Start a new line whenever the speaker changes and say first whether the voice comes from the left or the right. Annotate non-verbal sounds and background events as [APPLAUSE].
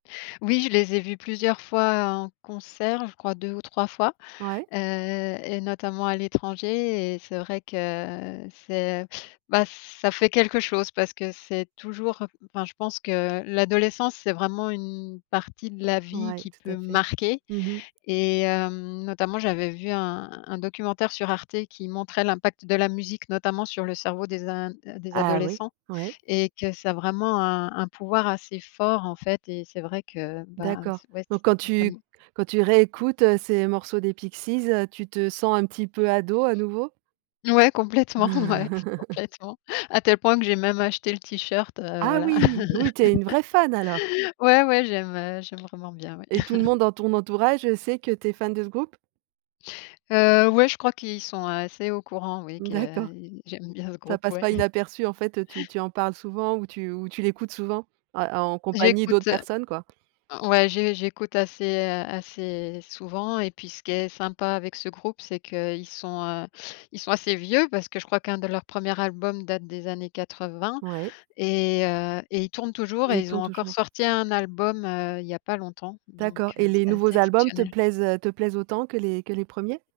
left: Oui je les ai vus plusieurs fois en concert, je crois 2 ou 3 fois.
right: Ouais.
left: Heu et notamment à l'étranger et c'est vrai que c'est heu, bah ça fait quelque chose parce que c'est toujours heu enfin je pense que l'adolescence c'est vraiment une partie de la vie
right: Ouais
left: qui
right: tout à
left: peut
right: fait.
left: marquer
right: Mmh mh.
left: et hem, notamment j'avais vu un un documentaire sur Arte qui montrait l'impact de la musique notamment sur le cerveau des in des
right: Ah oui.
left: adolescents
right: Ouais.
left: et que ça a vraiment un un pouvoir assez fort en fait et c'est vrai que bah
right: D'accord,
left: ç ouais ç
right: donc quand
left: ça
right: tu
left: m
right: quand tu réécoutes, heu, ces morceaux des Pixies, heu, tu te sens un petit peu ado à nouveau?
left: Ouais complètement ouais,
right: [LAUGHS]
left: complètement à tel point que j'ai même acheté le t-shirt heu
right: Ah
left: voilà.
right: oui! Oui, tu es une vraie fan alors?
left: [LAUGHS] Ouais, ouais j'aime heu j'aime vraiment bien ouais.
right: Et tout le monde
left: [CHUCKLES]
right: dans ton entourage, heu, sait que tu es fan de ce groupe?
left: Heu ouais je crois qu'ils sont assez au courant oui
right: Mmh
left: que,
right: d'accord.
left: y j'aime bien ce
right: Ça
left: groupe
right: passe
left: ouais.
right: pas inaperçu en fait, heu tu tu en parles souvent ou tu ou tu l'écoutes souvent? A en compagnie d'autres
left: J'écoute heu,
right: personnes quoi?
left: o ouais j'é j'écoute assez, heu, assez souvent et puis ce qui est sympa avec ce groupe, c'est qu'ils sont, heu, ils sont assez vieux parce que je crois qu'un de leur premier album date des années 80
right: Ouais.
left: et heu et ils tournent toujours
right: Et
left: et
right: ils
left: ils
right: tournent
left: ont encore
right: toujours.
left: sorti un album, heu, il y a pas longtemps,
right: D'accord.
left: donc,
right: Et
left: heu,
right: les
left: c'est assez
right: nouveaux albums te
left: exceptionnel.
right: plaisent, heu, te plaisent autant que les que les premiers?